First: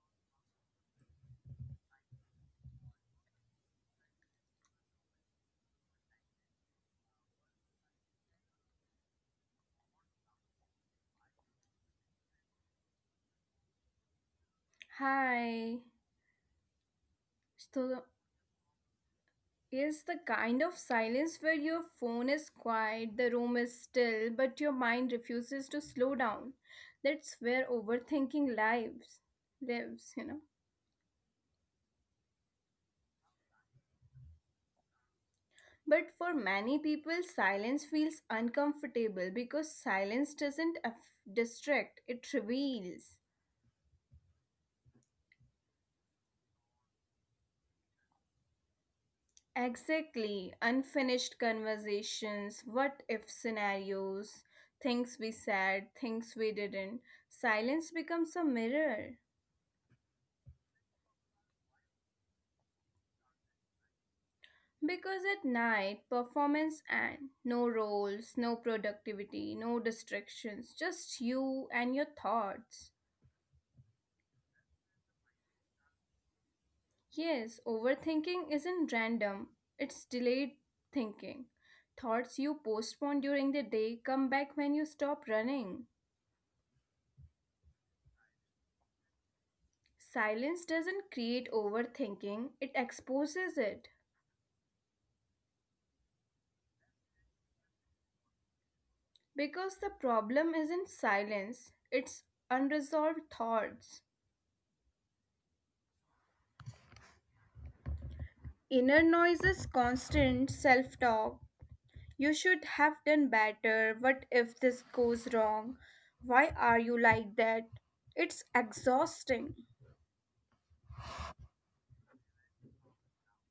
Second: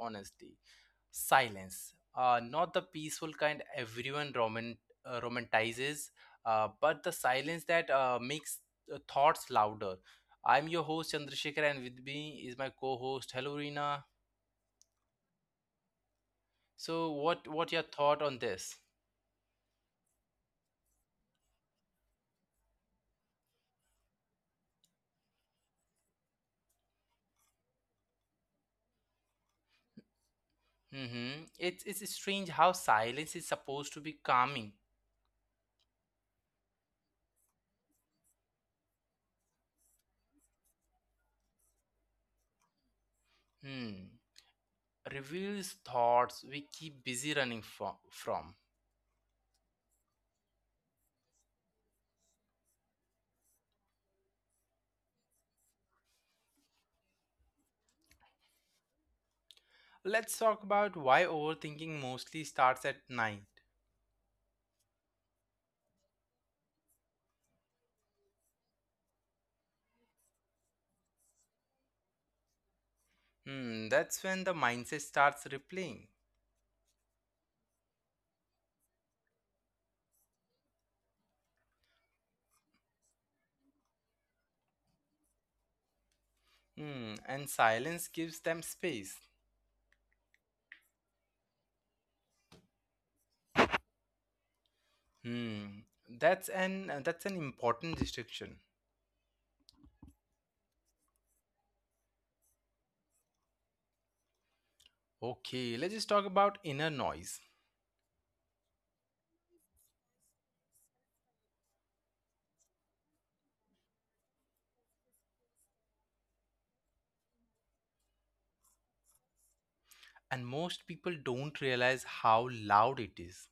honestly. Silence. Not the peaceful kind everyone romanticizes, but the silence that makes thoughts louder. I'm your host Chandrasekhar and with me is my co-host Hello Reena. Hi. So what your So thought on this? is the kind of silence where your phone is quiet, the room is still, but your mind refuses to slow down. That's where overthinking lives. Mhm. It's strange how silence is supposed to be calming. But for many people, silence feels uncomfortable because silence doesn't distract, it reveals. Hmm. Reveals thoughts we keep busy running from. Exactly. Unfinished conversations, what if scenarios, things we said, things we didn't. Silence becomes a mirror. Let's talk about why overthinking mostly starts at night. Because at night, performance and no roles, no productivity, no distractions, just you and your thoughts. Hmm, that's when the mindset starts replaying. Yes, overthinking isn't random, it's delayed thinking. Thoughts you postpone during the day come back when you stop running. Hmm, and silence gives them space. Silence doesn't create overthinking, it exposes it. Hmm, that's an important distinction. Because the problem isn't silence, it's unresolved thoughts. Okay, let's just talk about inner noise. Inner noise is constant self talk. You should have done better. What if this goes wrong? Why are you like that? It's exhausting. And most people don't realize how loud it is.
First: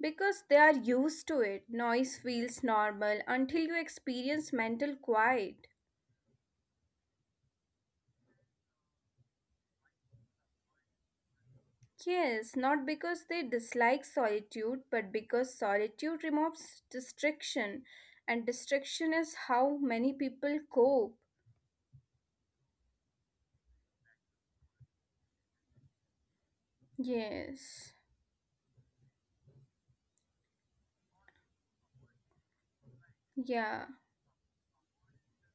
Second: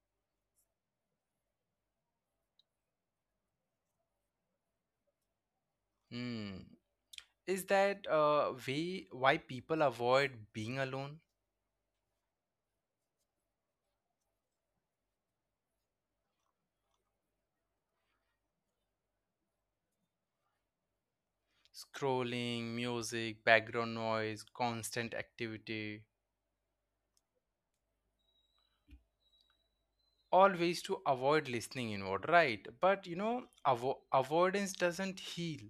Because they are used to it, noise feels normal until you experience mental quiet. Hmm, is that way why people avoid being alone? Yes, not because they dislike solitude, but because solitude removes distraction, and distraction is how many people cope. Scrolling, music, background noise, constant activity. Yes, All ways to avoid listening inward, right? But you know, yeah. Avoidance doesn't heal.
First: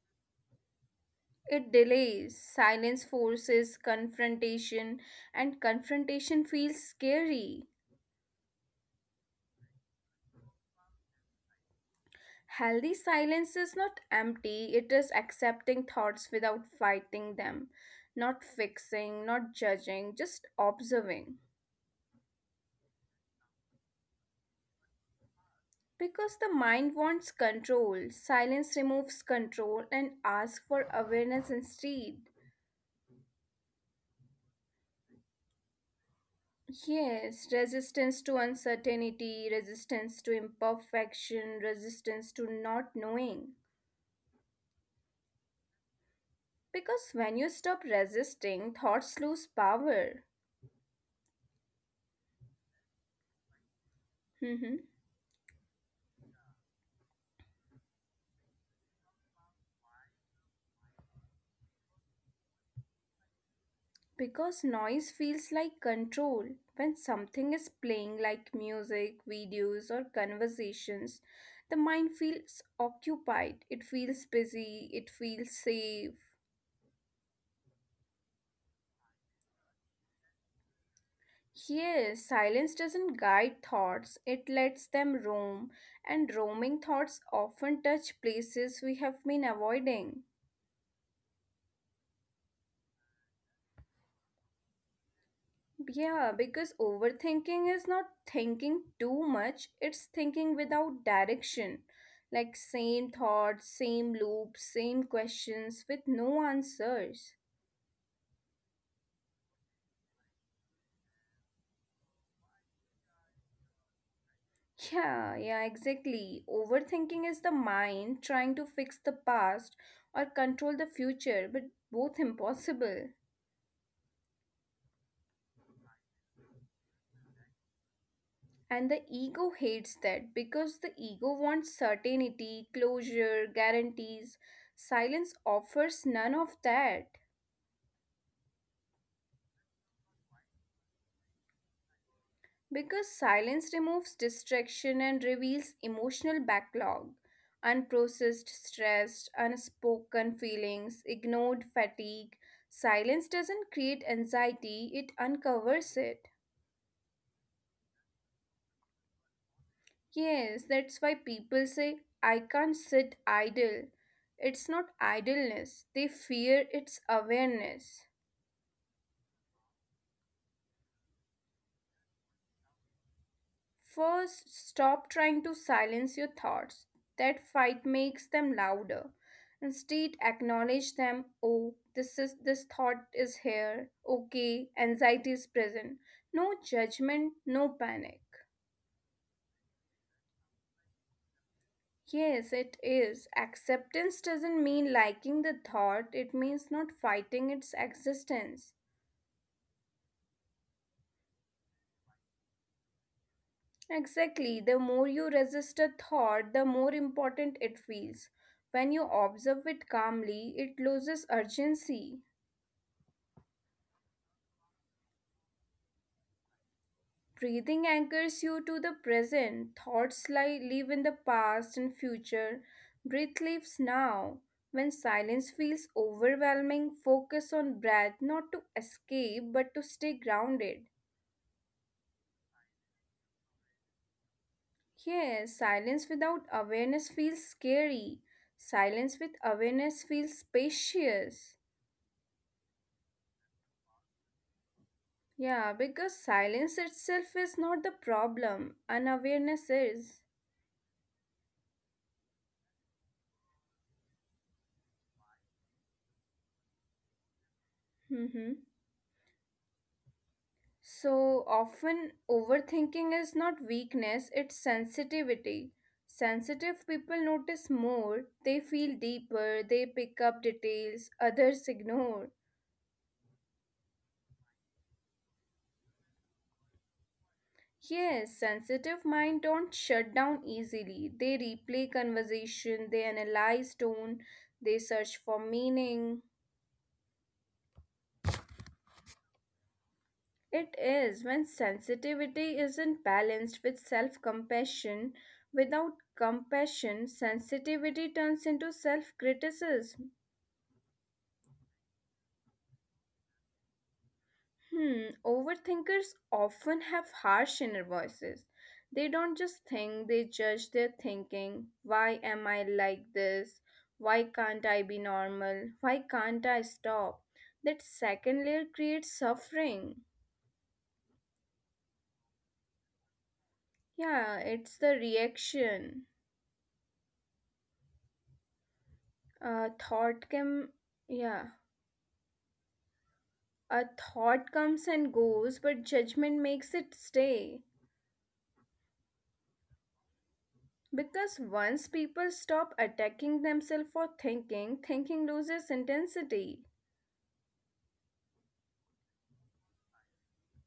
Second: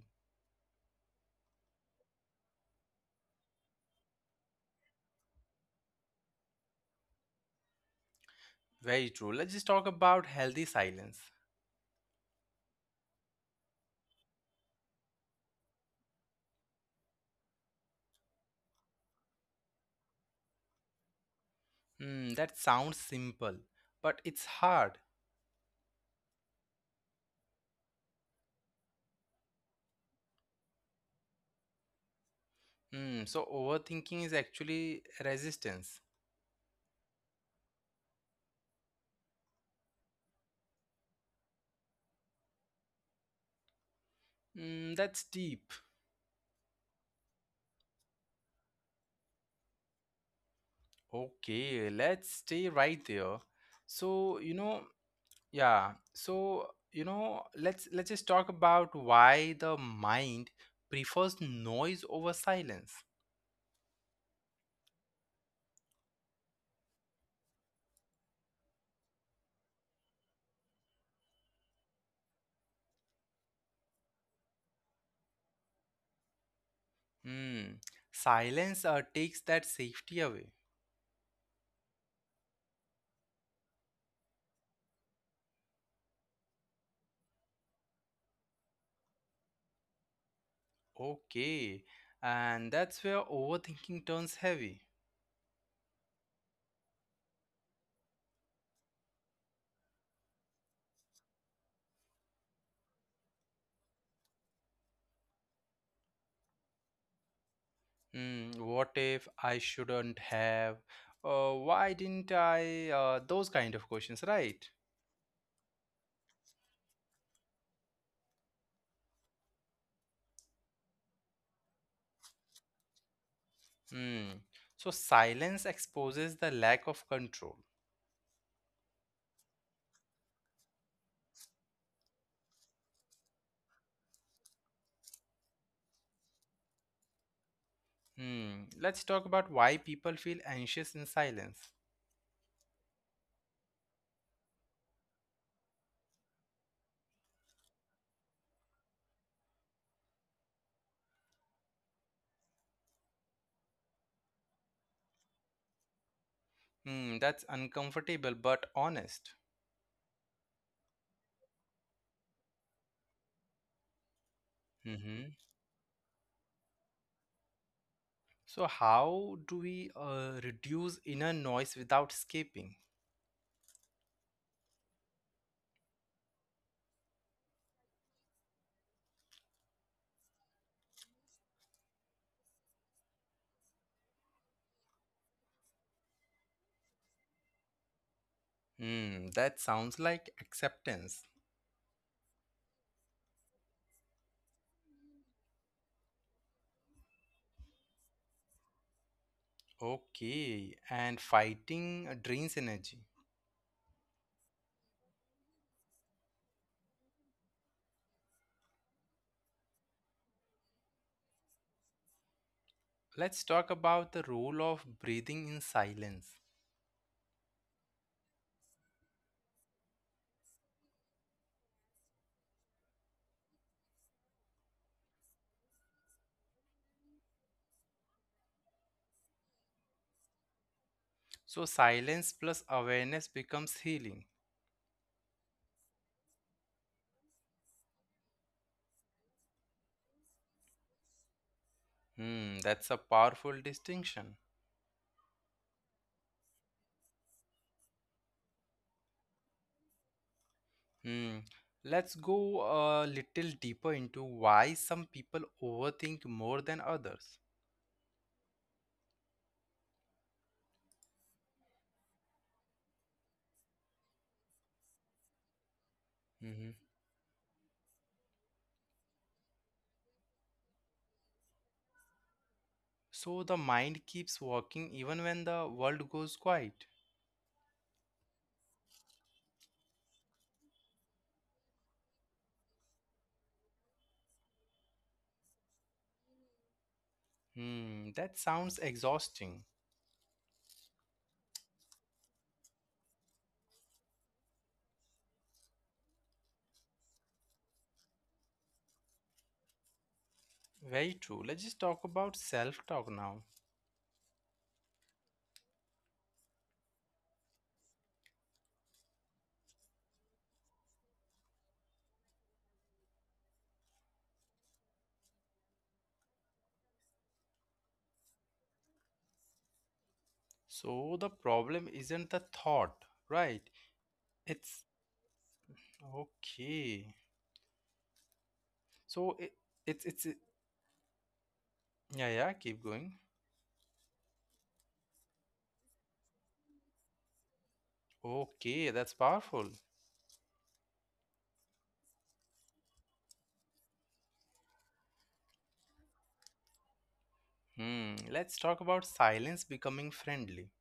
It delays. Silence forces confrontation, and confrontation feels scary. Very true. Let's just talk about healthy silence. Healthy silence is not empty, it is accepting thoughts without fighting them, not fixing, not judging, just observing. Hmm, that sounds simple, but it's hard. Because the mind wants control, silence removes control and asks for awareness instead. Hmm, so overthinking is actually resistance. Yes, resistance to uncertainty, resistance to imperfection, resistance to not knowing. Hmm, that's deep. Because when you stop resisting, thoughts lose power. Okay, let's stay right there. So, you know, Yeah. So, you know, let's just talk about why the mind prefers noise over silence. Because noise feels like control. When something is playing like music, videos, or conversations, the mind feels occupied, it feels busy, it feels safe. Hmm. Silence takes that safety away. Here, silence doesn't guide thoughts, it lets them roam, and roaming thoughts often touch places we have been avoiding. Okay. And that's where overthinking turns heavy. Yeah, because overthinking is not thinking too much, it's thinking without direction. Like same thoughts, same loops, same questions with no answers. Hmm. What if I shouldn't have? Why didn't I? Those kind of questions, right? Yeah, yeah, exactly. Overthinking is the mind trying to fix the past or control the future, but both impossible. Hmm. So silence exposes the lack of control. And the ego hates that because the ego wants certainty, closure, guarantees. Silence offers none of that. Hmm. Let's talk about why people feel anxious in silence. Because silence removes distraction and reveals emotional backlog, unprocessed stress, unspoken feelings, ignored fatigue. Silence doesn't create anxiety, it uncovers it. Hmm. That's uncomfortable but honest. Yes, that's why people say, I can't sit idle. It's not Mm-hmm. idleness, they fear its awareness. So, how do we reduce inner noise without escaping? First, stop trying to silence your thoughts. That fight makes them louder. Instead, acknowledge them. Oh, this thought is here. Okay, anxiety is present. No judgment, no panic. Hmm. That sounds like acceptance. Yes, it is. Acceptance doesn't mean liking the thought, it means not fighting its existence. Okay. And fighting drains energy. Exactly. The more you resist a thought, the more important it feels. When you observe it calmly, it loses urgency. Let's talk about the role of breathing in silence. Breathing anchors you to the present. Live in the past and future. Breath lives now. When silence feels overwhelming, focus on breath, not to escape, but to stay grounded. So, silence plus awareness becomes healing. Yes, silence without awareness feels scary. Silence with awareness feels spacious. Hmm. That's a powerful distinction. Yeah, because silence itself is not the problem, unawareness is. Hmm. Let's go a little deeper into why some people overthink more than others. hmm So often, overthinking is not weakness, it's sensitivity. Hmm. Sensitive people notice more, they feel deeper, they pick up details others ignore. So the mind keeps working even when the world goes quiet. Yes, sensitive mind don't shut down easily. They replay conversation, they analyze tone, they search for meaning. Hmm, that sounds exhausting. It is when sensitivity isn't balanced with self compassion. Without compassion, sensitivity turns into self criticism. Very true. Let's just talk about self talk now. Overthinkers often have harsh inner voices. They don't just think, they judge their thinking. Why am I like this? Why can't I be normal? Why can't I stop? That second layer creates suffering. So the problem isn't the thought, right? Yeah, it's It's the reaction. okay. So it, it's Thought it- can, yeah. Yeah, yeah, keep going. A thought comes and goes, but judgment makes it stay. Okay, that's powerful. Because once people stop attacking themselves for thinking, thinking loses intensity. Hmm, let's talk about silence becoming friendly.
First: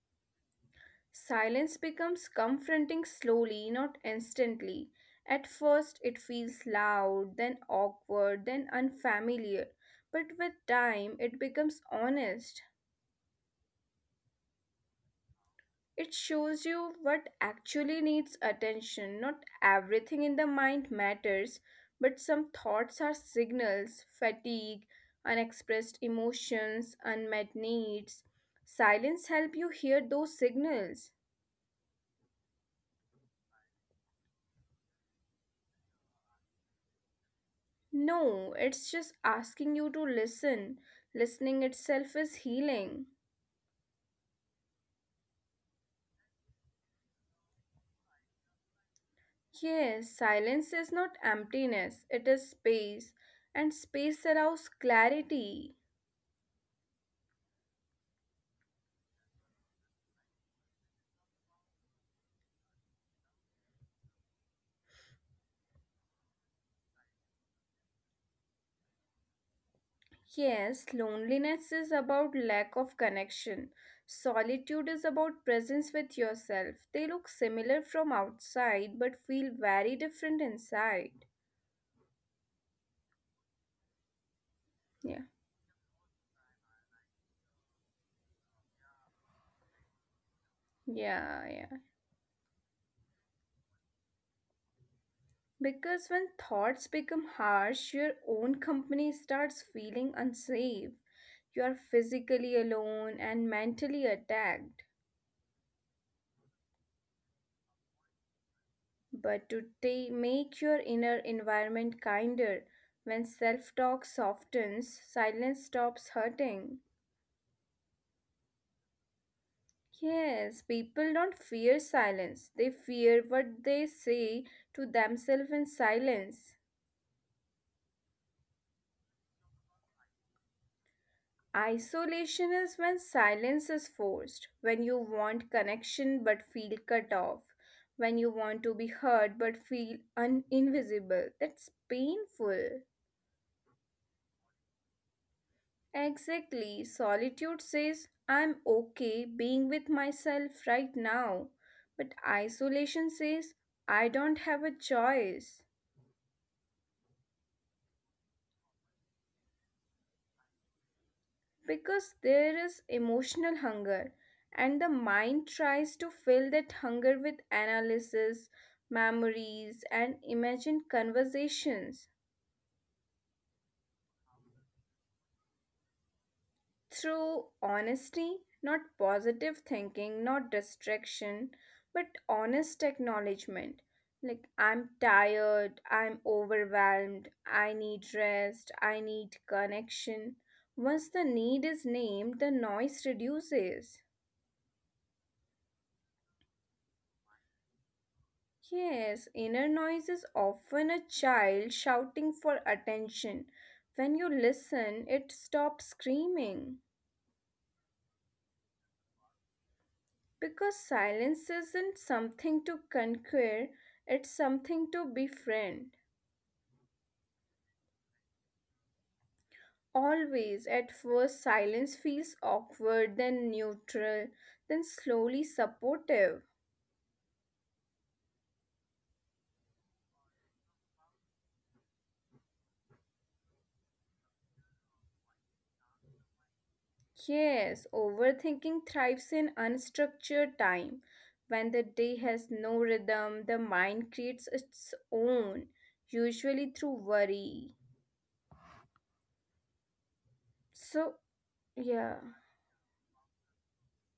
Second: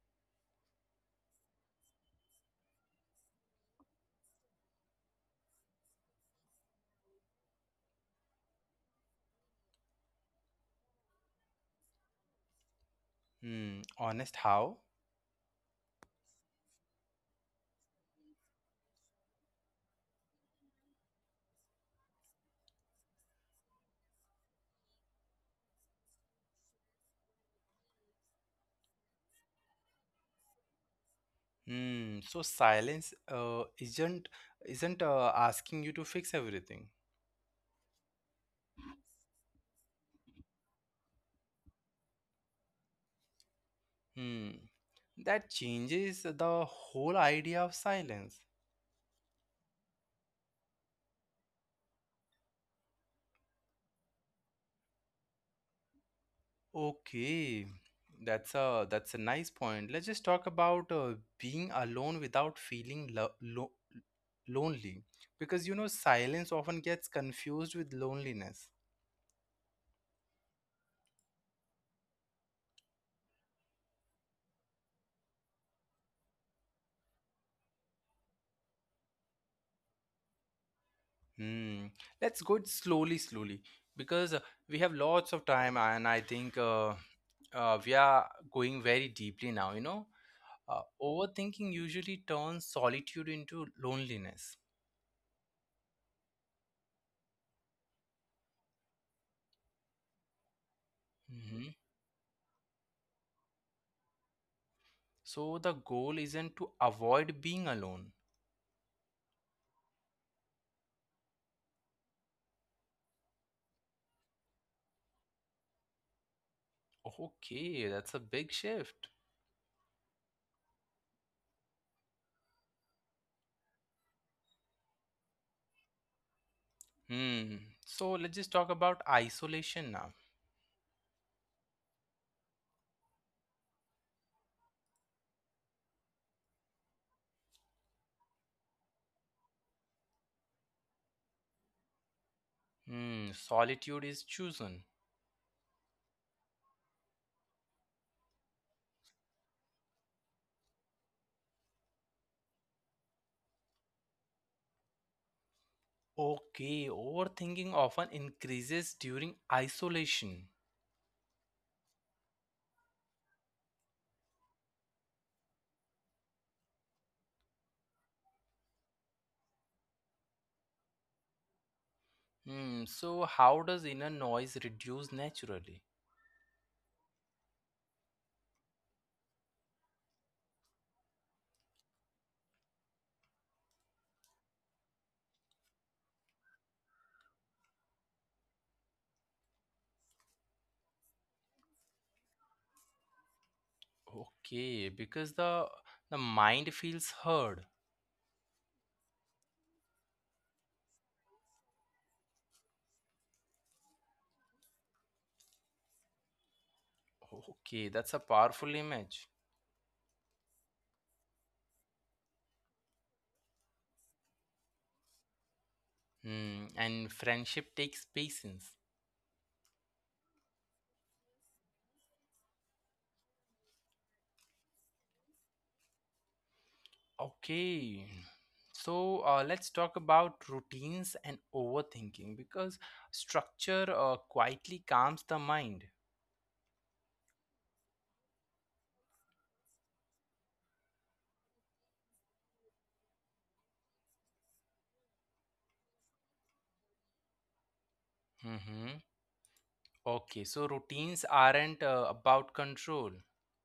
Silence becomes confronting slowly, not instantly. At first, it feels loud, then awkward, then unfamiliar. But with time, it becomes honest. Hmm, honest how? It shows you what actually needs attention. Not everything in the mind matters, but some thoughts are signals fatigue, unexpressed emotions, unmet needs. Silence help you hear those signals. Hmm, so silence isn't asking you to fix everything. No, it's just asking you to listen. Listening itself is healing. Hmm, that changes the whole idea of silence. Yes, silence is not emptiness, it is space, and space allows clarity. Okay, that's a nice point. Let's just talk about being alone without feeling lo lo lonely, because you know silence often gets confused with loneliness. Yes, loneliness is about lack of connection. Solitude is about presence with yourself. They look similar from outside but feel very different inside. Hmm, let's go it slowly, slowly, because Yeah, we have lots of time, and I think. We are going very deeply now, you know, yeah, yeah. overthinking usually turns solitude into loneliness. Because when thoughts become harsh, your own company starts feeling unsafe. You are Hmm. physically alone and mentally attacked. So the goal isn't to avoid being alone. But to make your inner environment kinder, when self talk softens, silence stops hurting. Okay, that's a big shift. Yes, people don't fear silence. They fear what they say to themselves in silence. Hmm, so let's just talk about isolation now. Isolation is when silence is forced, when you want connection but feel cut off, when you want to be heard but feel invisible. That's painful. Hmm, solitude is chosen. Exactly. Solitude says, I'm okay being with myself right now. But isolation says, I don't have a choice. Okay, overthinking often increases during isolation. Because there is emotional hunger, and the mind tries to fill that hunger with analysis, memories, and imagined conversations Hmm, so how does inner noise reduce naturally? through honesty, not positive thinking, not distraction, but honest acknowledgement. Like I'm tired, I'm overwhelmed, I need rest, I need connection. Once the need is named, the noise reduces. Okay, because the mind feels heard. Yes, inner noise is often a child shouting for attention. When you listen, it stops screaming. Okay, that's a powerful image. Because silence isn't something to conquer, it's something to befriend. Hmm, and friendship takes patience. Always, at first, silence feels awkward, then neutral, then slowly supportive. Okay. So let's talk about routines and overthinking because structure quietly calms the mind. Yes, overthinking thrives in unstructured time. When the day has no rhythm, the mind creates its own, usually through worry. Mm-hmm. Okay, So, so routines yeah, aren't about control.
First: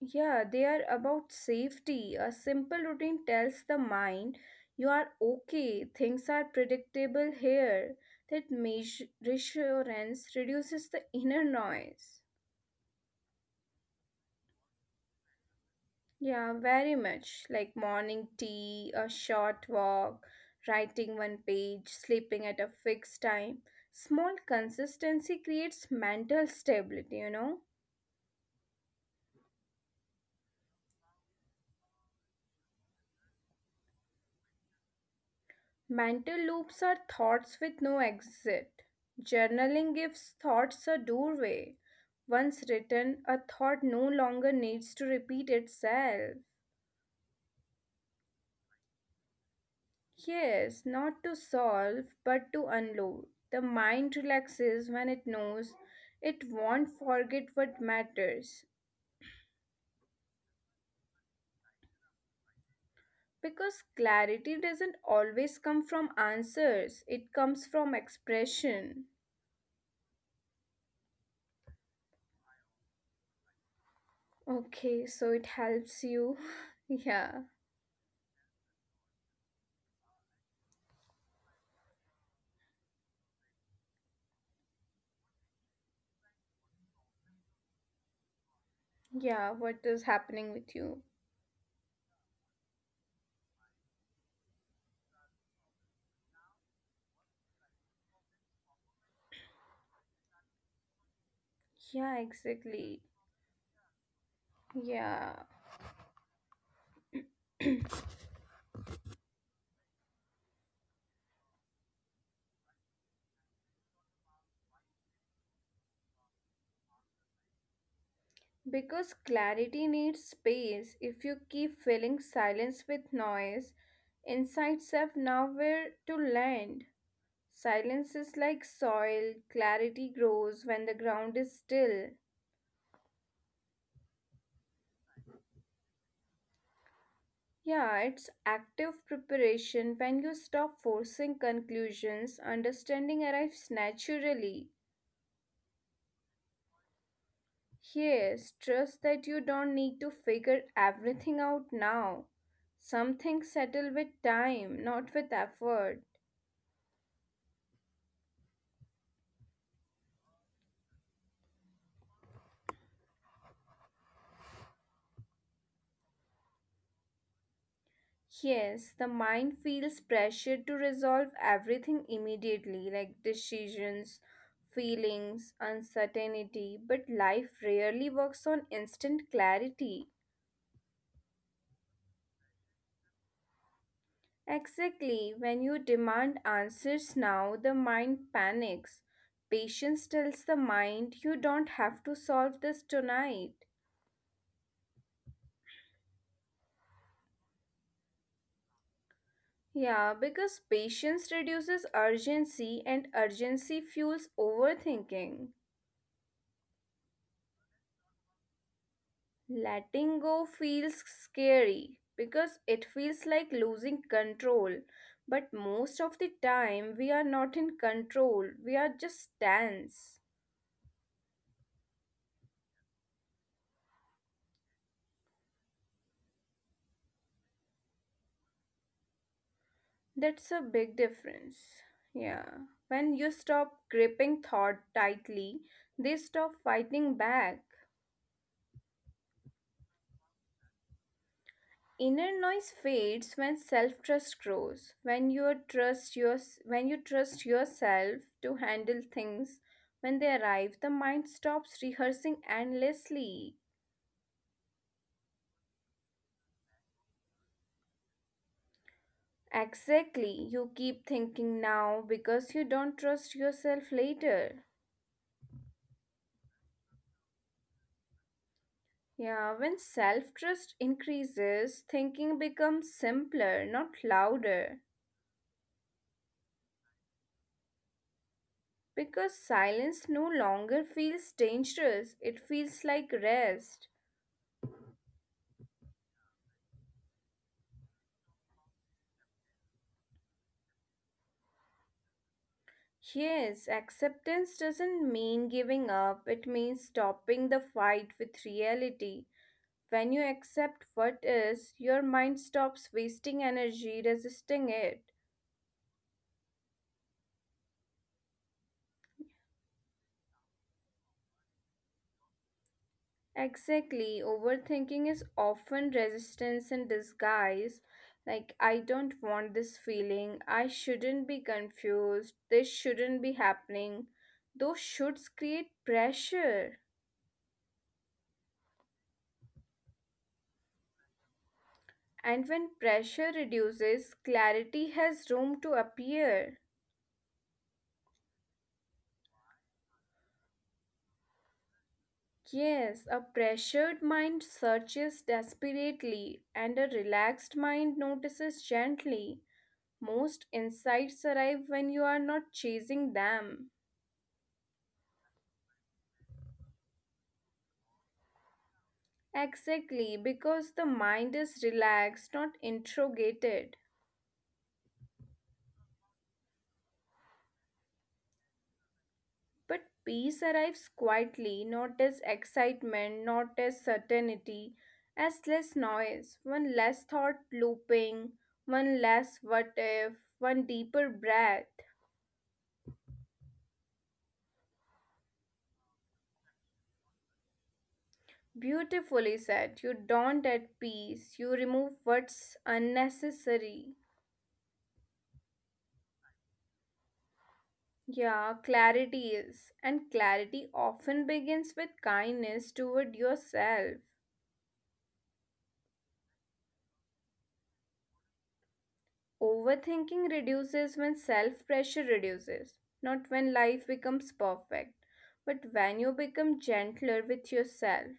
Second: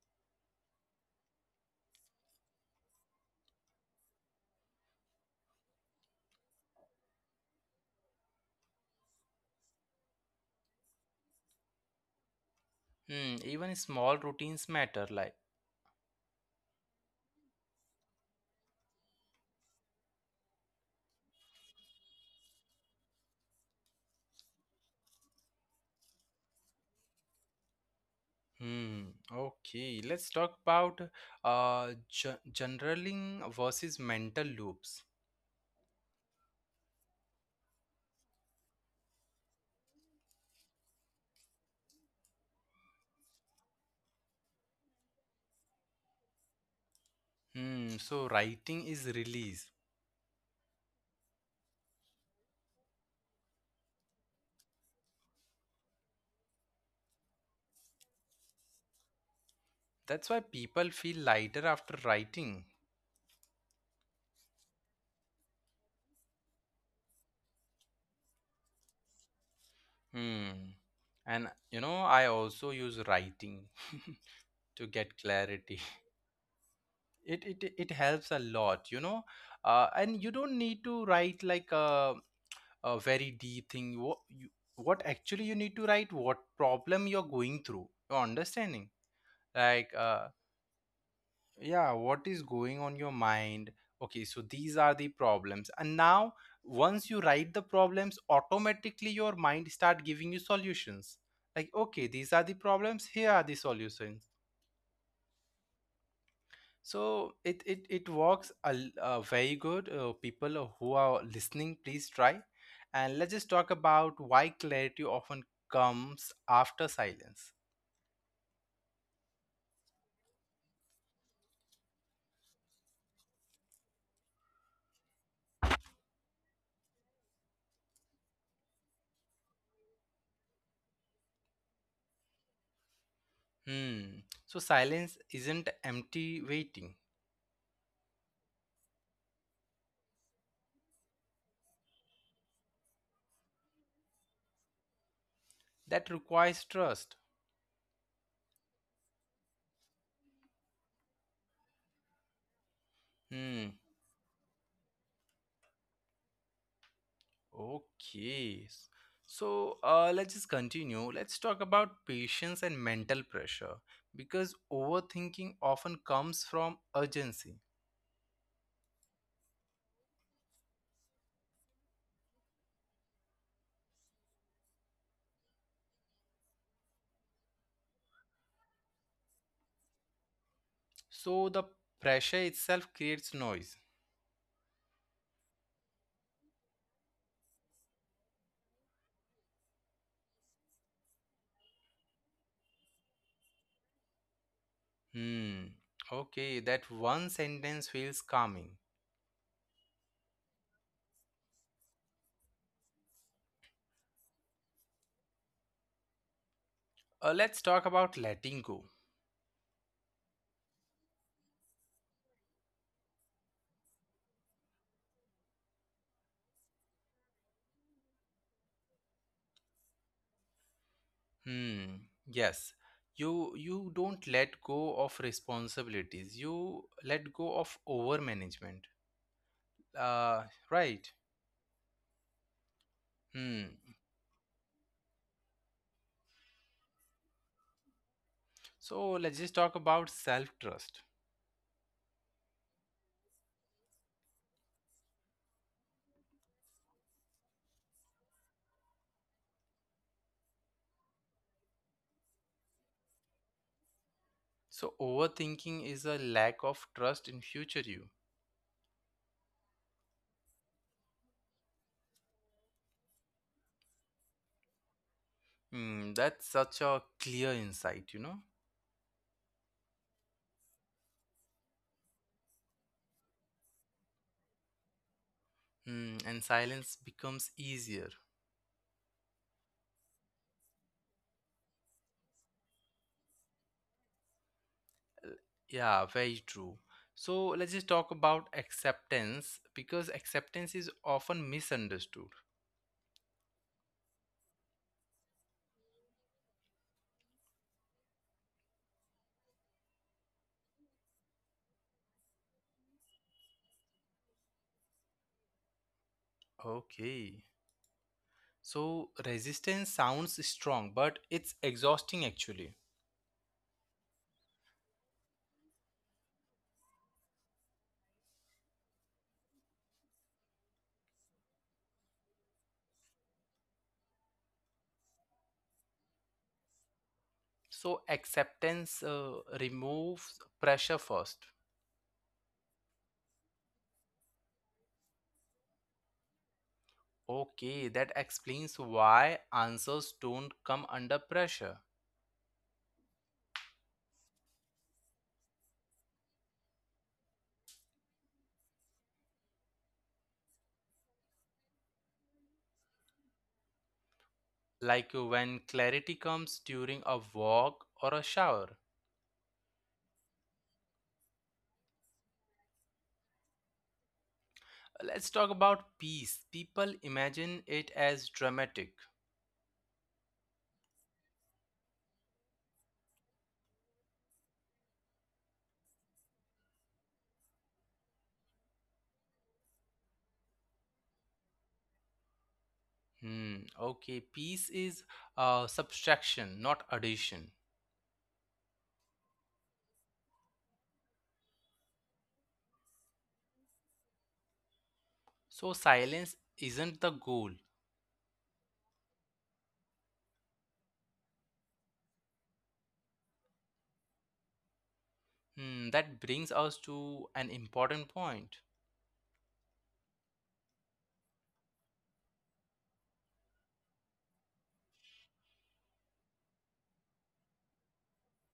yeah, they are about safety. A simple routine tells the mind you are okay, things are predictable here. That reassurance reduces the inner noise. Hmm, even small routines matter, like. Yeah, very much. Like morning tea, a short walk, writing one page, sleeping at a fixed time. Small consistency creates mental stability, you know. Hmm. Okay, let's talk about generaling versus mental loops. Mental loops are thoughts with no exit. Journaling gives thoughts a doorway. Once written, a thought no longer needs to repeat itself. Hmm. So writing is release. Yes, not to solve, but to unload. The mind relaxes when it knows it won't forget what matters. That's why people feel lighter after writing. Because clarity doesn't always come from answers, it comes from expression. Hmm. And you know, I also use writing to get Okay, so clarity. it helps you. It it Yeah, it helps a lot, you know. And you don't need to write like a very deep thing. What actually you need to write? What problem you're going through? You're understanding? Like yeah, what is happening with you? yeah, what is going on your mind. Okay, so these are the problems, and now once you write the problems, automatically your mind start giving you solutions, like, okay, these are the Yeah, problems, here are exactly. the solutions. Yeah, So it works very good. People who are listening, please try. And let's just talk about why clarity often comes after silence. because clarity needs space. If you keep filling silence with noise, insights have nowhere to land. Silence is like soil, clarity grows when the ground is still. Hmm, so silence isn't empty waiting. Yeah, it's active preparation when you stop forcing conclusions, understanding arrives naturally. That requires trust. Yes, trust that you don't need to figure everything out now. Some Hmm. things settle with time, not with effort. Okay. So let's just continue. Let's talk about patience and mental pressure because overthinking often comes from urgency. Yes, the mind feels pressured to resolve everything immediately, like decisions, feelings, uncertainty, but life rarely works on instant clarity. So the pressure itself creates noise. Exactly, when you demand answers now, the mind panics. Patience tells the mind you don't have to solve this tonight. Hmm. Okay, that one sentence feels calming. Yeah, because patience reduces urgency and urgency fuels overthinking. Let's talk about letting go. Letting go feels scary because it feels like losing control. But most of the time, we are not in control, we are just tense. Hmm. Yes. You don't let go of responsibilities. You let go of overmanagement. Uh, That's a right. big difference. Yeah. When you Hmm. stop gripping thought tightly, they stop fighting back. So let's just talk about self trust. Inner noise fades when self-trust grows, when you trust yourself to handle things when they arrive, the mind stops rehearsing endlessly. So, overthinking is a lack of trust in future you. Exactly, you keep thinking now because you don't trust yourself later. Hmm, that's such a clear insight, you know. Yeah, when self-trust increases, thinking becomes simpler, not louder. Hmm, and silence becomes easier. Because silence no longer feels dangerous, it feels like rest. Yeah, very true. So, let's just talk about acceptance because acceptance is often misunderstood. Yes, acceptance doesn't mean giving up, it means stopping the fight with reality. When you accept what is, your mind stops wasting energy resisting it. Okay. So, resistance sounds strong, but it's exhausting actually. Exactly, overthinking is often resistance in disguise. Like, I don't want this feeling, I shouldn't be confused, this shouldn't be happening. Those shoulds create pressure. So, acceptance removes pressure first. And when pressure reduces, clarity has room to appear. Okay, that explains why answers don't come under pressure, Yes, a pressured mind searches desperately, and a relaxed mind notices gently. Most insights arrive when you are not chasing them. like when clarity comes during a walk or a shower. Exactly, because the mind is relaxed, not interrogated. Let's talk about peace. People imagine it as dramatic. But peace arrives quietly, not as excitement, not as certainty, as less noise, one less thought looping, one less what if, one deeper breath. Hmm, okay, peace is subtraction, not addition. Beautifully said, you don't at peace, you remove what's unnecessary. So silence isn't the goal. Yeah, clarity is, and clarity often begins with kindness toward yourself. Hmm, that brings us to an important point. Overthinking reduces when self pressure reduces, not when life becomes perfect, but when you become gentler with yourself.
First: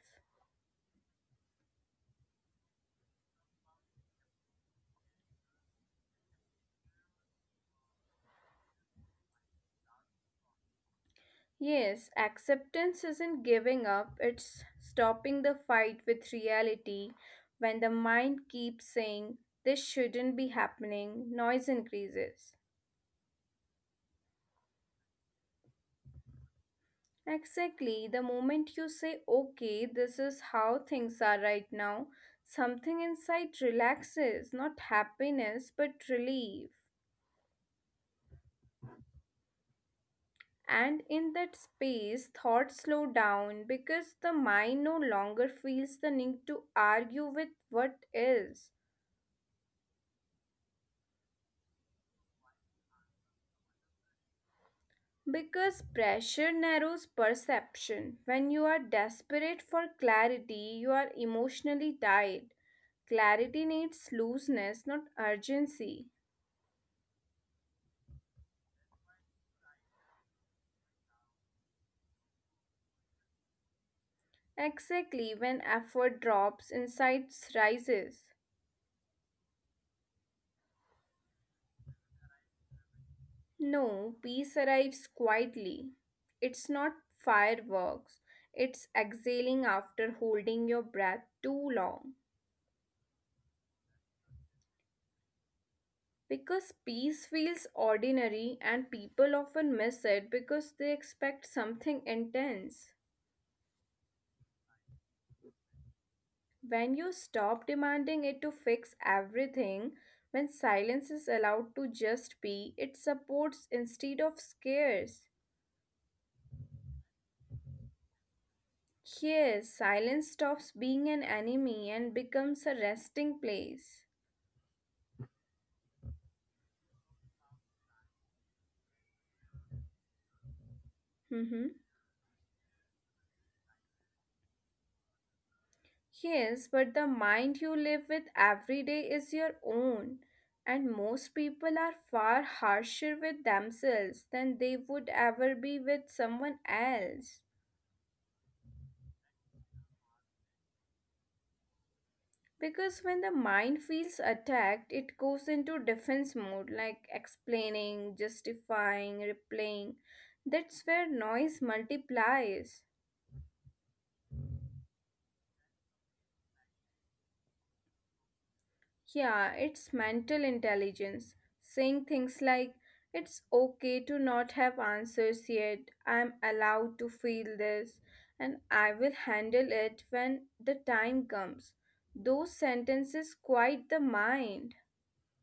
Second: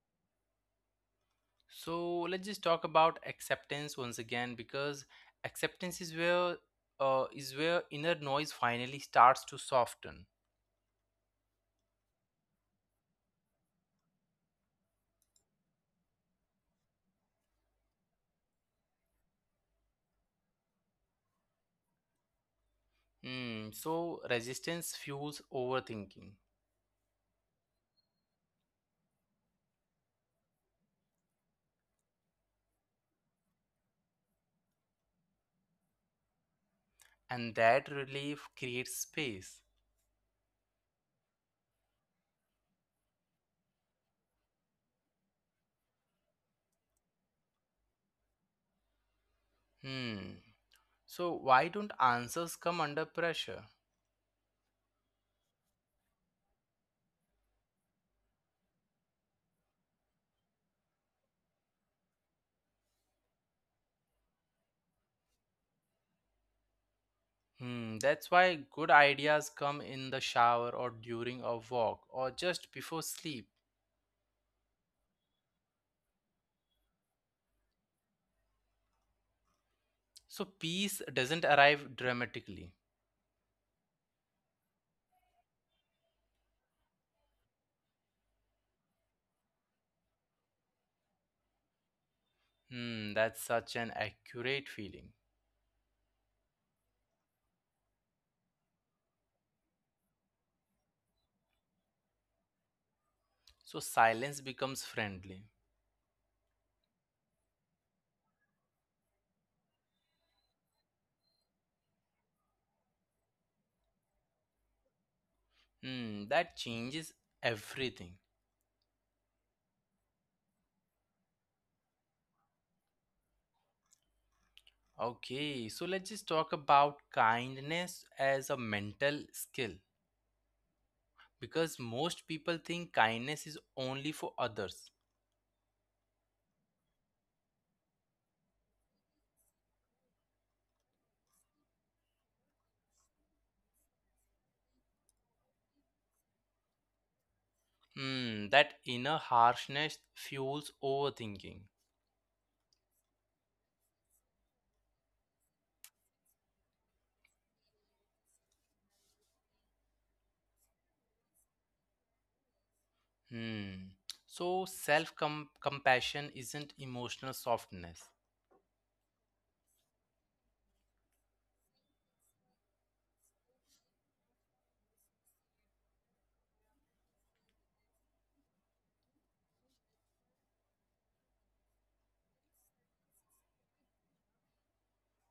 So let's just talk about acceptance once again because acceptance is where inner noise finally starts to soften. Yes, acceptance isn't giving up, it's stopping the fight with reality when the mind keeps saying, this shouldn't be happening, noise increases. Hmm. So resistance fuels overthinking, Exactly. The moment you say, okay, this is how things are right now, something inside relaxes, not happiness, but relief. and that relief creates space. And in that space, thoughts slow down because the mind no longer feels the need to argue with what is. Hmm. So why don't answers come under pressure? Because pressure narrows perception. When you are desperate for clarity, you are emotionally tied. Clarity needs looseness, not urgency. Hmm. That's why good ideas come in the shower or during a walk or just before sleep. Exactly, when effort drops, insights rises. So peace doesn't arrive dramatically. No, peace arrives quietly. It's not fireworks, it's exhaling after holding your breath too long. Hmm, that's such an accurate feeling. Because peace feels ordinary, and people often miss it because they expect something intense. So silence becomes friendly. When you stop demanding it to fix everything, when silence is allowed to just be, it supports instead of scares. Hmm, that changes everything. Yes, silence stops being an enemy and becomes a resting place. Okay, so let's just talk about kindness as a mental skill Mm-hmm. because most people think kindness is only for others. Yes, but the mind you live with every day is your own, and most people are far harsher with themselves than they would ever be with someone else. Hmm, that inner harshness fuels overthinking. Because when the mind feels attacked, it goes into defense mode like explaining, justifying, replaying. That's where noise multiplies. Hmm, so self compassion isn't emotional softness. Yeah, it's mental intelligence. Saying things like, it's okay to not have answers yet, I'm allowed to feel this, and I will handle it when the time comes. Those sentences quiet the mind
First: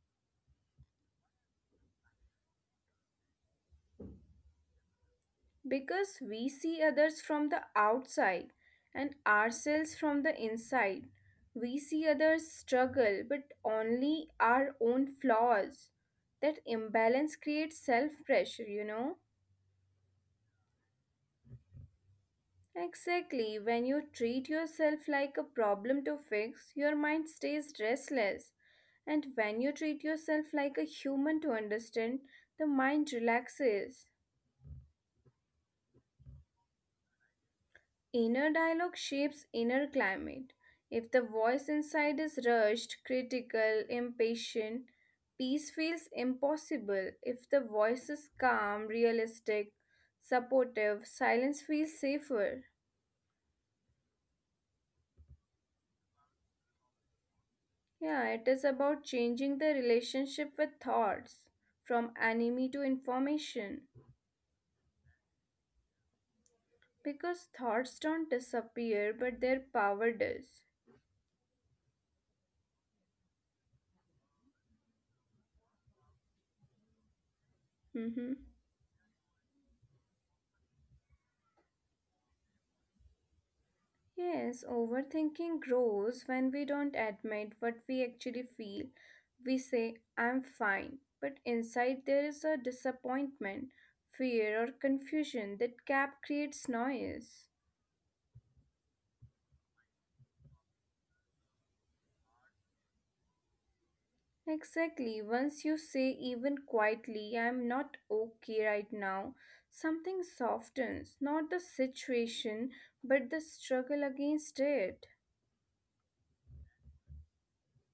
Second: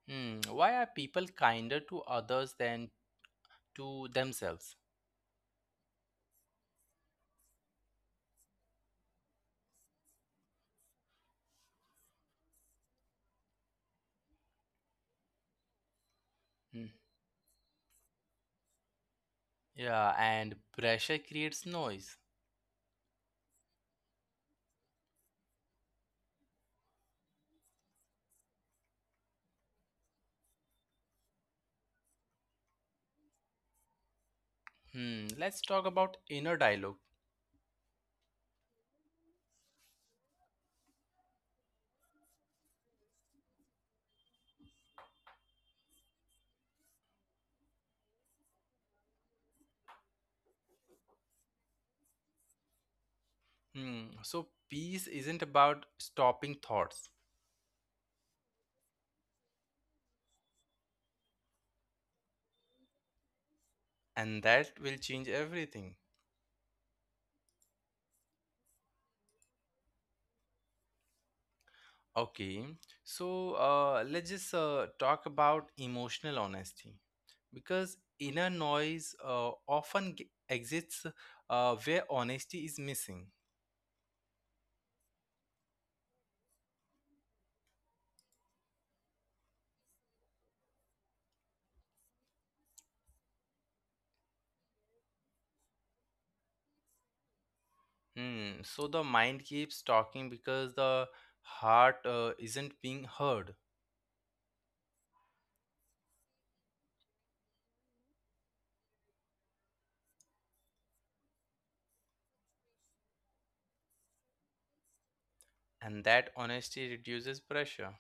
Hmm, why are people kinder to others than to themselves? because we see others from the outside and ourselves from the inside. We see others struggle, but only our own flaws. That Hmm. imbalance creates self pressure, Yeah, and pressure creates noise. Exactly, when you treat yourself like a problem to fix, your mind stays restless. And when you treat yourself like a human to understand, the mind relaxes. Hmm. Let's talk about inner dialogue. Inner dialogue shapes inner climate. If the voice inside is rushed, critical, impatient, peace feels impossible. If the voice is calm, realistic, supportive, silence feels safer. Hmm. So, peace isn't about stopping thoughts, Yeah, it is about changing the relationship with thoughts from enemy to information and that will change everything. because thoughts don't disappear but their power does. Okay, so let's just talk about emotional honesty because Mm-hmm. inner noise exists where honesty is missing. Yes, overthinking grows when we don't admit what we actually feel. We say, I'm fine, but inside there is a disappointment, fear, or confusion that gap creates noise. Hmm. So, the mind keeps talking because the heart isn't being heard. Exactly. Once you say, even quietly, I'm not okay right now, something softens, not the situation, but the struggle against it. And that honesty reduces pressure.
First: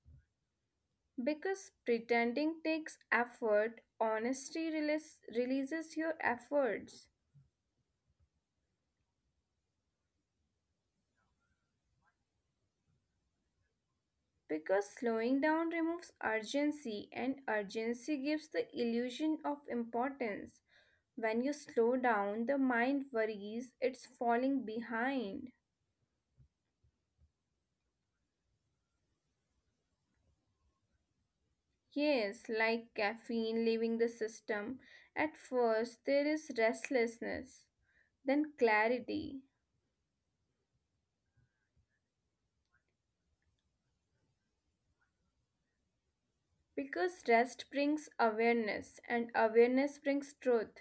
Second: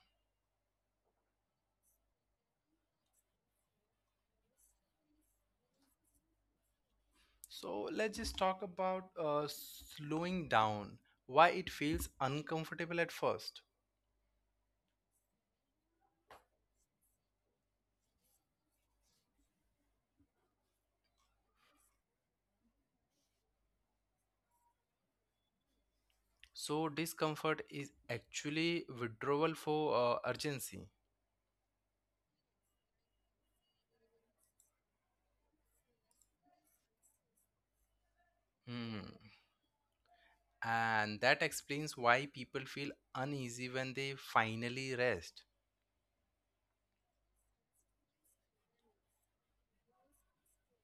Because pretending takes effort, releases your efforts. So let's just talk about slowing down, why it feels uncomfortable at first. Because slowing down removes urgency, and urgency gives the illusion of importance. When you slow down, the mind worries it's falling behind. So, discomfort is actually withdrawal for urgency. Yes, like caffeine leaving the system, at first there is restlessness, then Hmm. clarity. And that explains why people feel uneasy when they finally rest. Because rest brings awareness, and awareness brings truth.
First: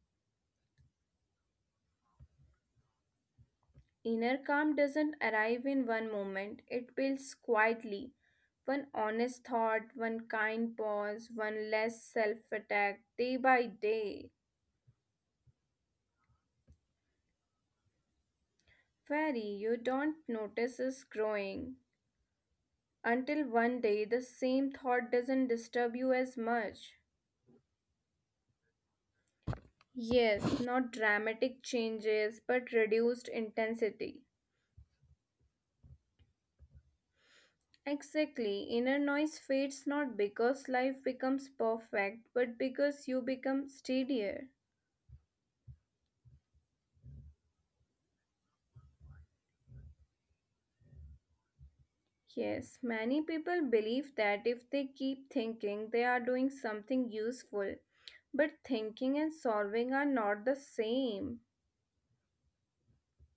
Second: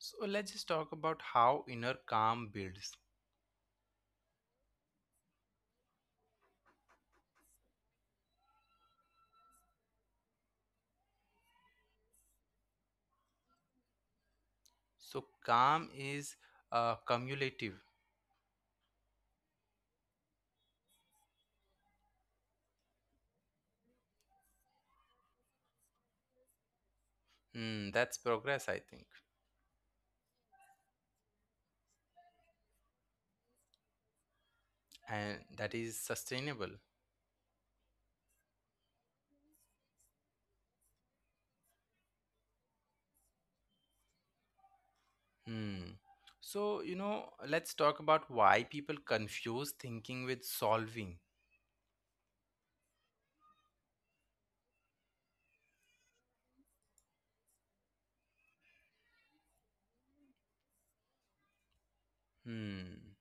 So, let's just talk about how inner calm builds. Inner calm doesn't arrive in one moment, it builds quietly. One honest thought, one kind pause, one less self attack, day by day. So, calm is cumulative. Very, you don't notice is growing. Until one day the same thought doesn't disturb you as much. Hmm, that's progress, I think, Yes, not dramatic changes, but reduced intensity. and that is sustainable. Exactly. Inner noise fades not because life becomes perfect, but because you become steadier. Hmm. So, you know, let's talk about why people confuse thinking with solving. Yes, many people believe that if they keep thinking, they are doing something useful. But thinking and solving are not the same. Hmm.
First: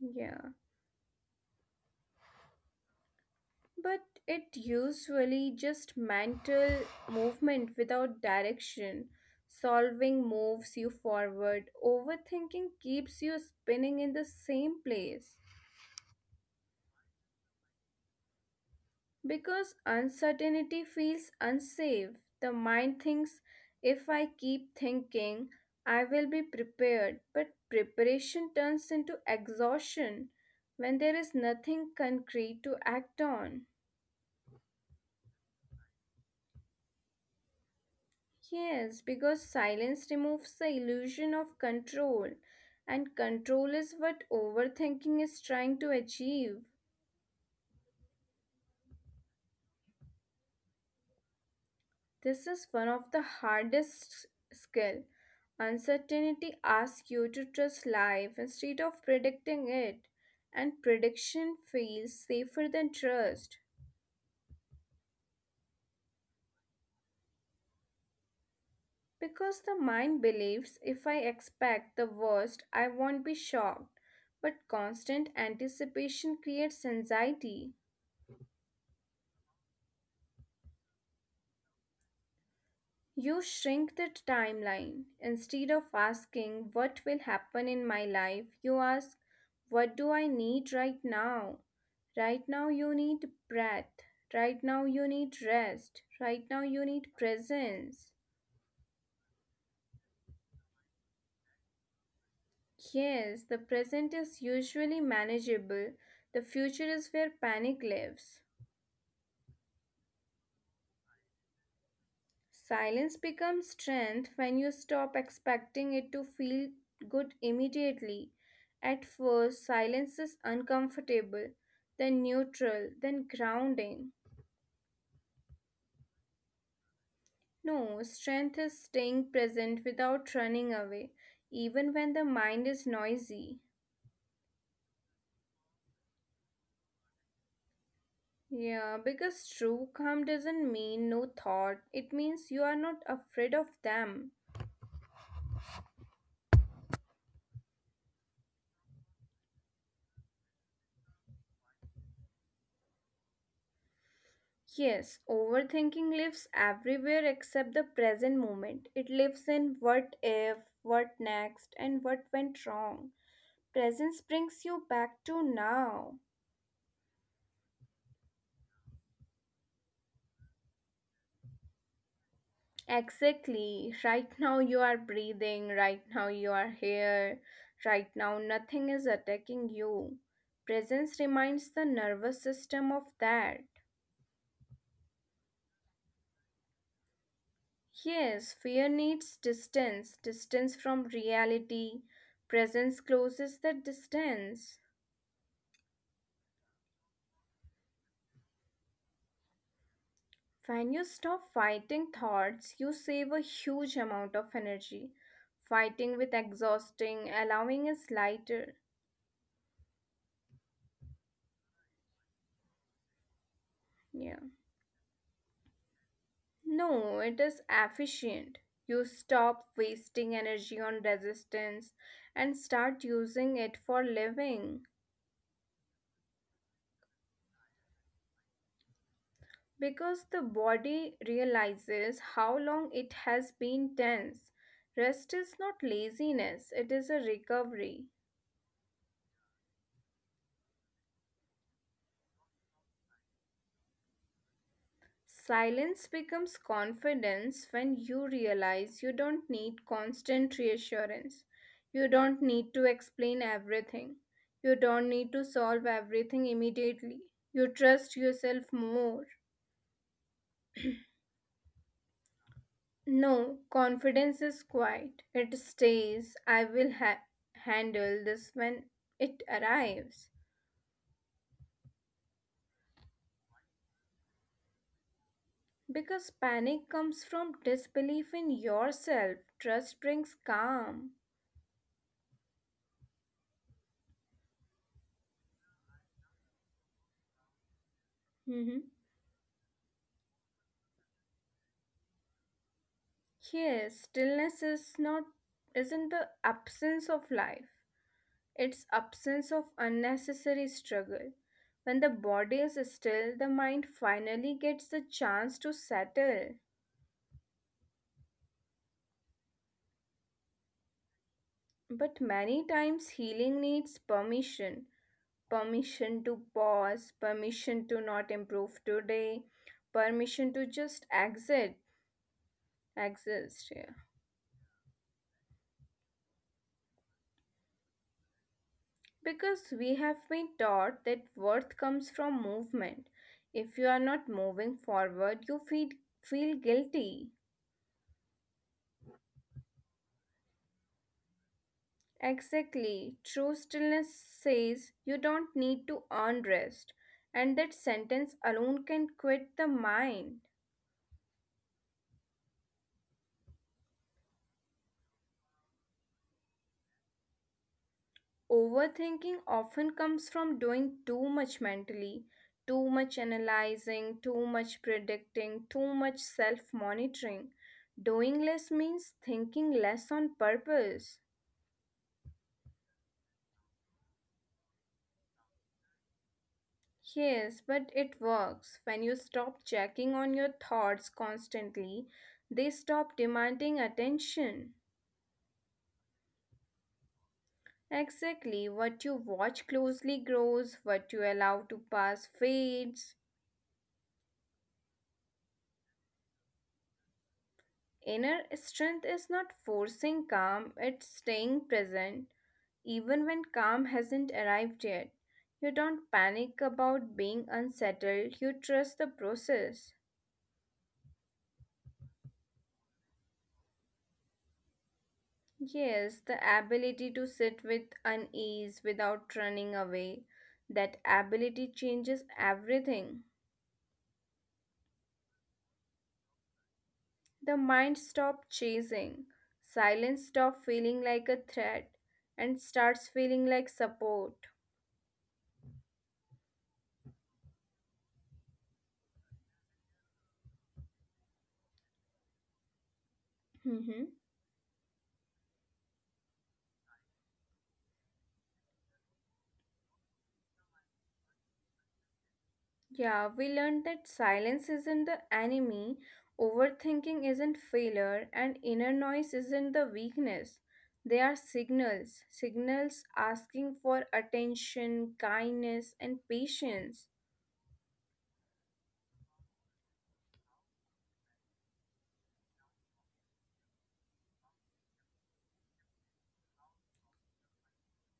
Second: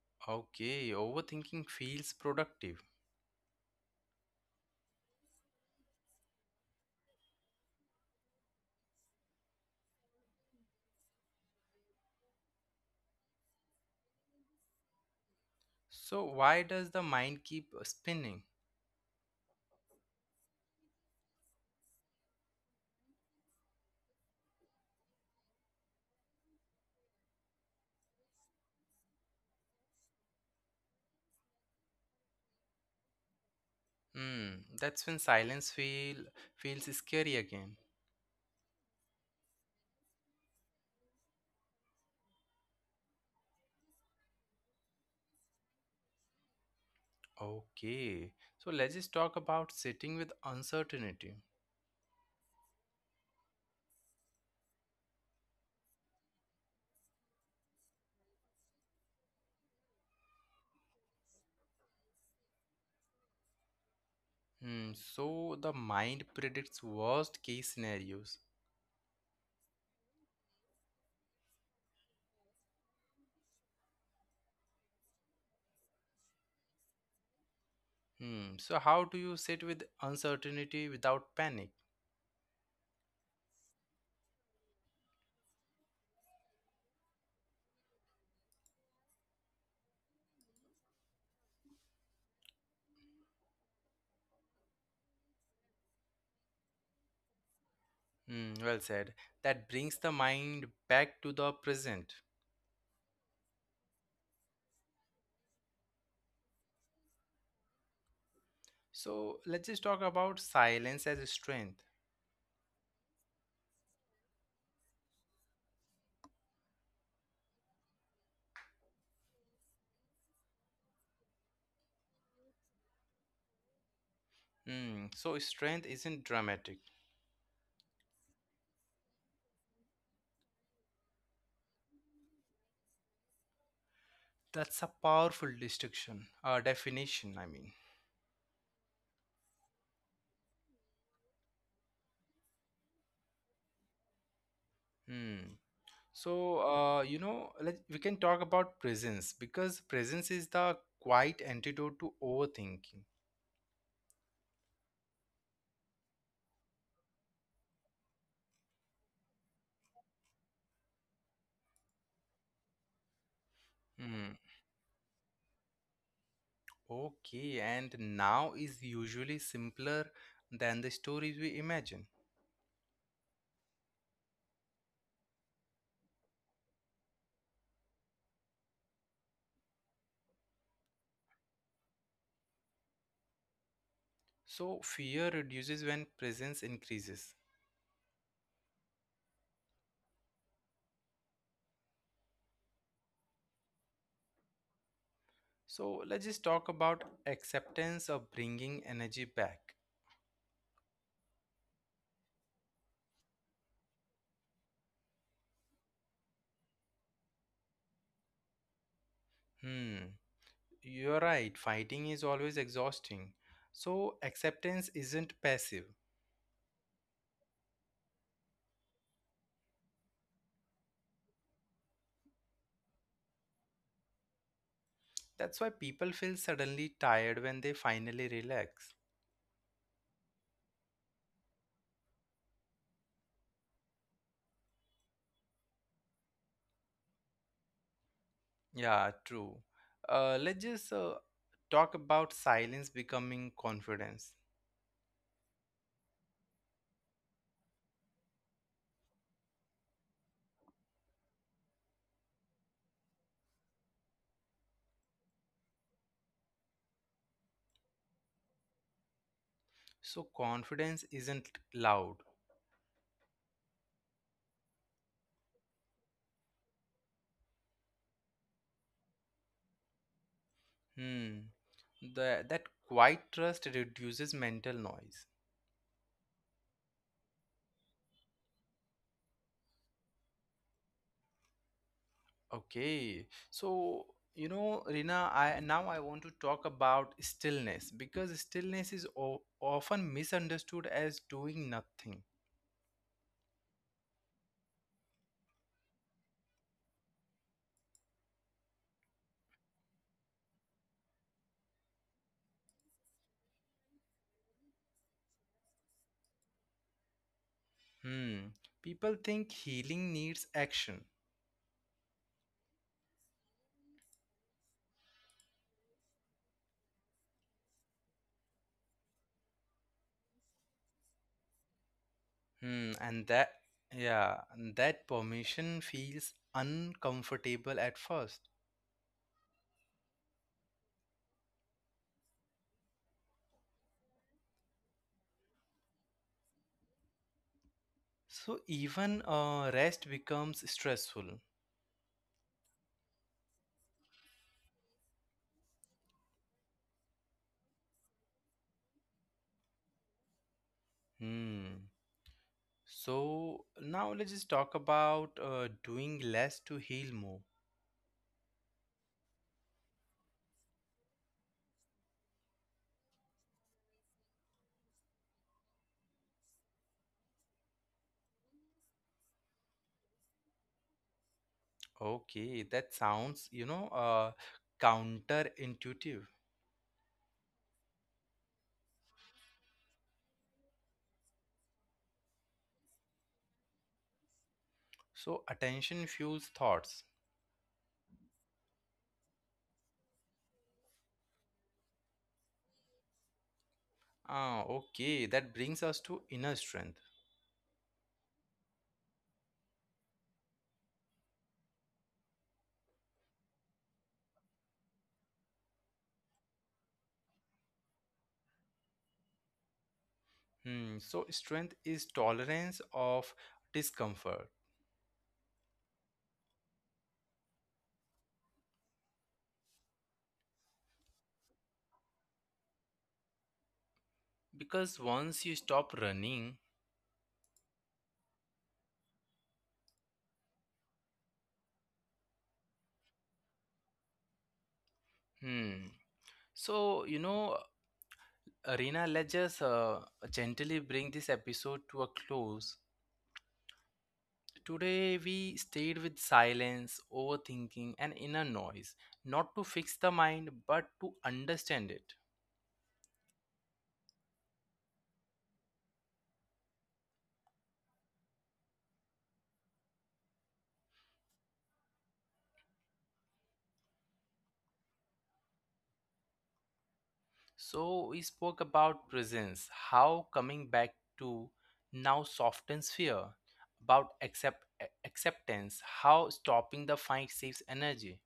Yeah. Okay, overthinking feels productive. But it usually just mental movement without direction. Solving moves you forward. Overthinking keeps you spinning in the same place. So, why does the mind keep spinning? Because uncertainty feels unsafe. The mind thinks if I keep thinking, I will be prepared. But preparation turns into exhaustion when there is nothing concrete to act on. Hmm. That's when silence feels scary again. Yes, because silence removes the illusion of control, and control is what overthinking is trying to achieve. Okay. So, let's just talk about sitting with uncertainty. This is one of the hardest skill. Uncertainty asks you to trust life instead of predicting it, and prediction feels safer than trust Hmm. So, the mind predicts worst case scenarios. because the mind believes if I expect the worst, I won't be shocked. But constant anticipation creates anxiety. Hmm. So, how do you sit with uncertainty without panic? You shrink the timeline. Instead of asking, what will happen in my life? You ask, what do I need right now? Right now, you need breath. Right now, you need rest. Right now, you need presence. Hmm. Well said. That brings the mind back to the present. Yes, the present is usually manageable. The future is where panic lives. So let's just talk about silence as strength. Silence becomes strength when you stop expecting it to feel good immediately. At first, silence is uncomfortable, then neutral, then grounding. Hmm. So strength isn't dramatic. No, strength is staying present without running away, even when the mind is noisy. That's a powerful distinction, definition, I mean. Yeah, because true calm doesn't mean no thought, it means you are not afraid of them. Hmm. So you know, let we can talk about presence because presence is the quiet antidote to overthinking. Yes, overthinking lives everywhere except the present moment. It lives in what if, what next, and what went wrong. Presence Hmm. brings you back to now. Okay, and now is usually simpler than the stories we imagine. Exactly. Right now you are breathing, right now you are here, right now nothing is attacking you. Presence reminds the nervous system of that. So, fear reduces when presence increases. Yes, fear needs distance, distance from reality. Presence closes the distance. So, let's just talk about acceptance of bringing energy back. When you stop fighting thoughts, you save a huge amount of energy. Fighting with exhausting, allowing is lighter. Hmm, you're right, fighting is always exhausting. So, Yeah. acceptance isn't passive. No, it is efficient. You stop wasting energy on resistance and start using it for living. That's why people feel suddenly tired when they finally relax. Because the body realizes how long it has been tense. Rest is not laziness, it is a recovery. Yeah, true. Let's just talk about silence becoming confidence. Silence becomes confidence when you realize you don't need constant reassurance. You don't need to explain everything. You don't need to solve everything immediately. You trust yourself more. So, confidence isn't loud. No, confidence is quiet. It stays, handle this when it arrives. Hmm. That quiet trust reduces mental noise. Because panic comes from disbelief in yourself. Trust brings calm. Okay. So, you know, Rina, I now I want to talk about stillness because Mhm. stillness is often misunderstood as doing nothing. Yes, stillness is not isn't the absence of life. It's absence of unnecessary struggle. When the body is still, the mind finally gets the chance to settle. Hmm. People think healing needs action. But many times healing needs permission. Permission to pause, permission to not improve today, permission to just Hmm. Exist. Yeah. Yeah, and that permission feels uncomfortable at first. Because we have been taught that worth comes from movement. If you are not moving forward, feel guilty. So even rest becomes stressful. Exactly. True stillness says you don't need to earn rest. And that sentence alone can quit the mind. Hmm. So now let's just talk about doing less to heal more. Overthinking often comes from doing too much mentally, too much analyzing, too much predicting, too much self monitoring. Doing less means thinking less on purpose. Okay, that sounds, you know, counterintuitive. Yes, but it works. When you stop checking on your thoughts constantly, they stop demanding attention. So attention fuels thoughts. Exactly, what you watch closely grows, what you allow to pass fades. Ah, okay, that brings us to inner strength. Inner strength is not forcing calm, it's staying present. Even when calm hasn't arrived yet, you don't panic about being unsettled, you trust the process. Hmm, so strength is tolerance of discomfort Yes, the ability to sit with unease without running away. That ability changes everything. because once you stop running, The mind stops chasing. Silence stops feeling like a threat and starts feeling like support. hmm. So, you know, Arena, let's just gently bring this episode to a close. Today, we stayed with silence, overthinking, and inner noise, not to fix the mind, but to understand it. Yeah, we learned that silence isn't the enemy, overthinking isn't failure, and inner noise isn't the weakness. They are signals, signals asking for attention, kindness, and patience. So, we spoke about presence, how coming back to now softens fear, about acceptance, how stopping the fight saves energy.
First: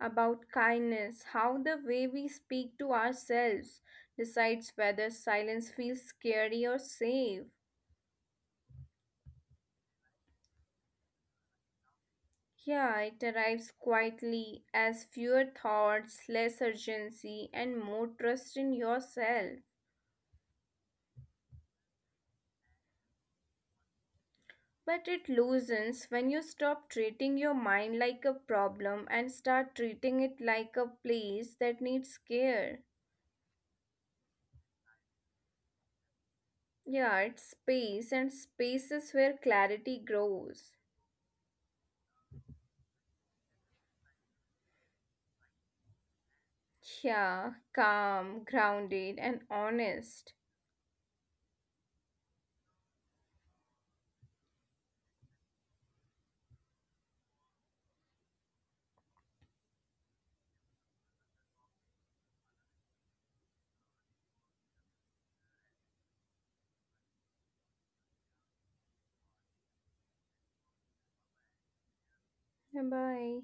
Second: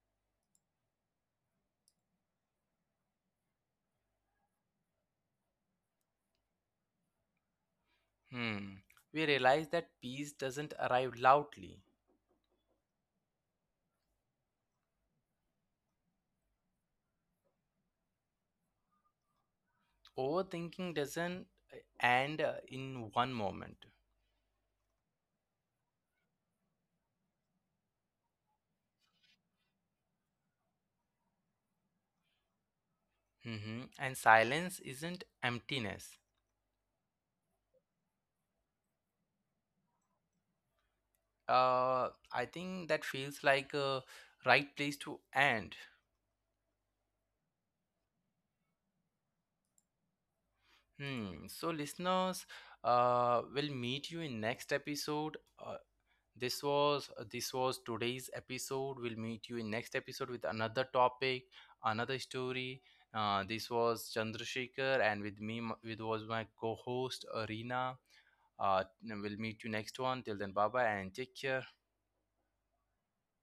About kindness, how the way we speak to ourselves decides whether silence feels scary or safe. Hmm. We realized that peace doesn't arrive loudly, Yeah, it arrives quietly as fewer thoughts, less urgency, and more trust in yourself. overthinking doesn't end in one moment. But it loosens when you stop treating your mind like a problem and start treating it like a place that needs care. Mhm. And silence isn't emptiness. Yeah, it's space, and space is where clarity grows. I think that feels like a right place to end. Yeah, calm, grounded, and honest. Hmm. So, listeners, we'll meet you in next episode. Uh, this was today's episode. We'll meet you in next episode with another topic, another story. This was Chandrasekhar, and with me, with was my co-host Arena. We'll meet you next one. Till then, bye bye, and take care. Bye bye.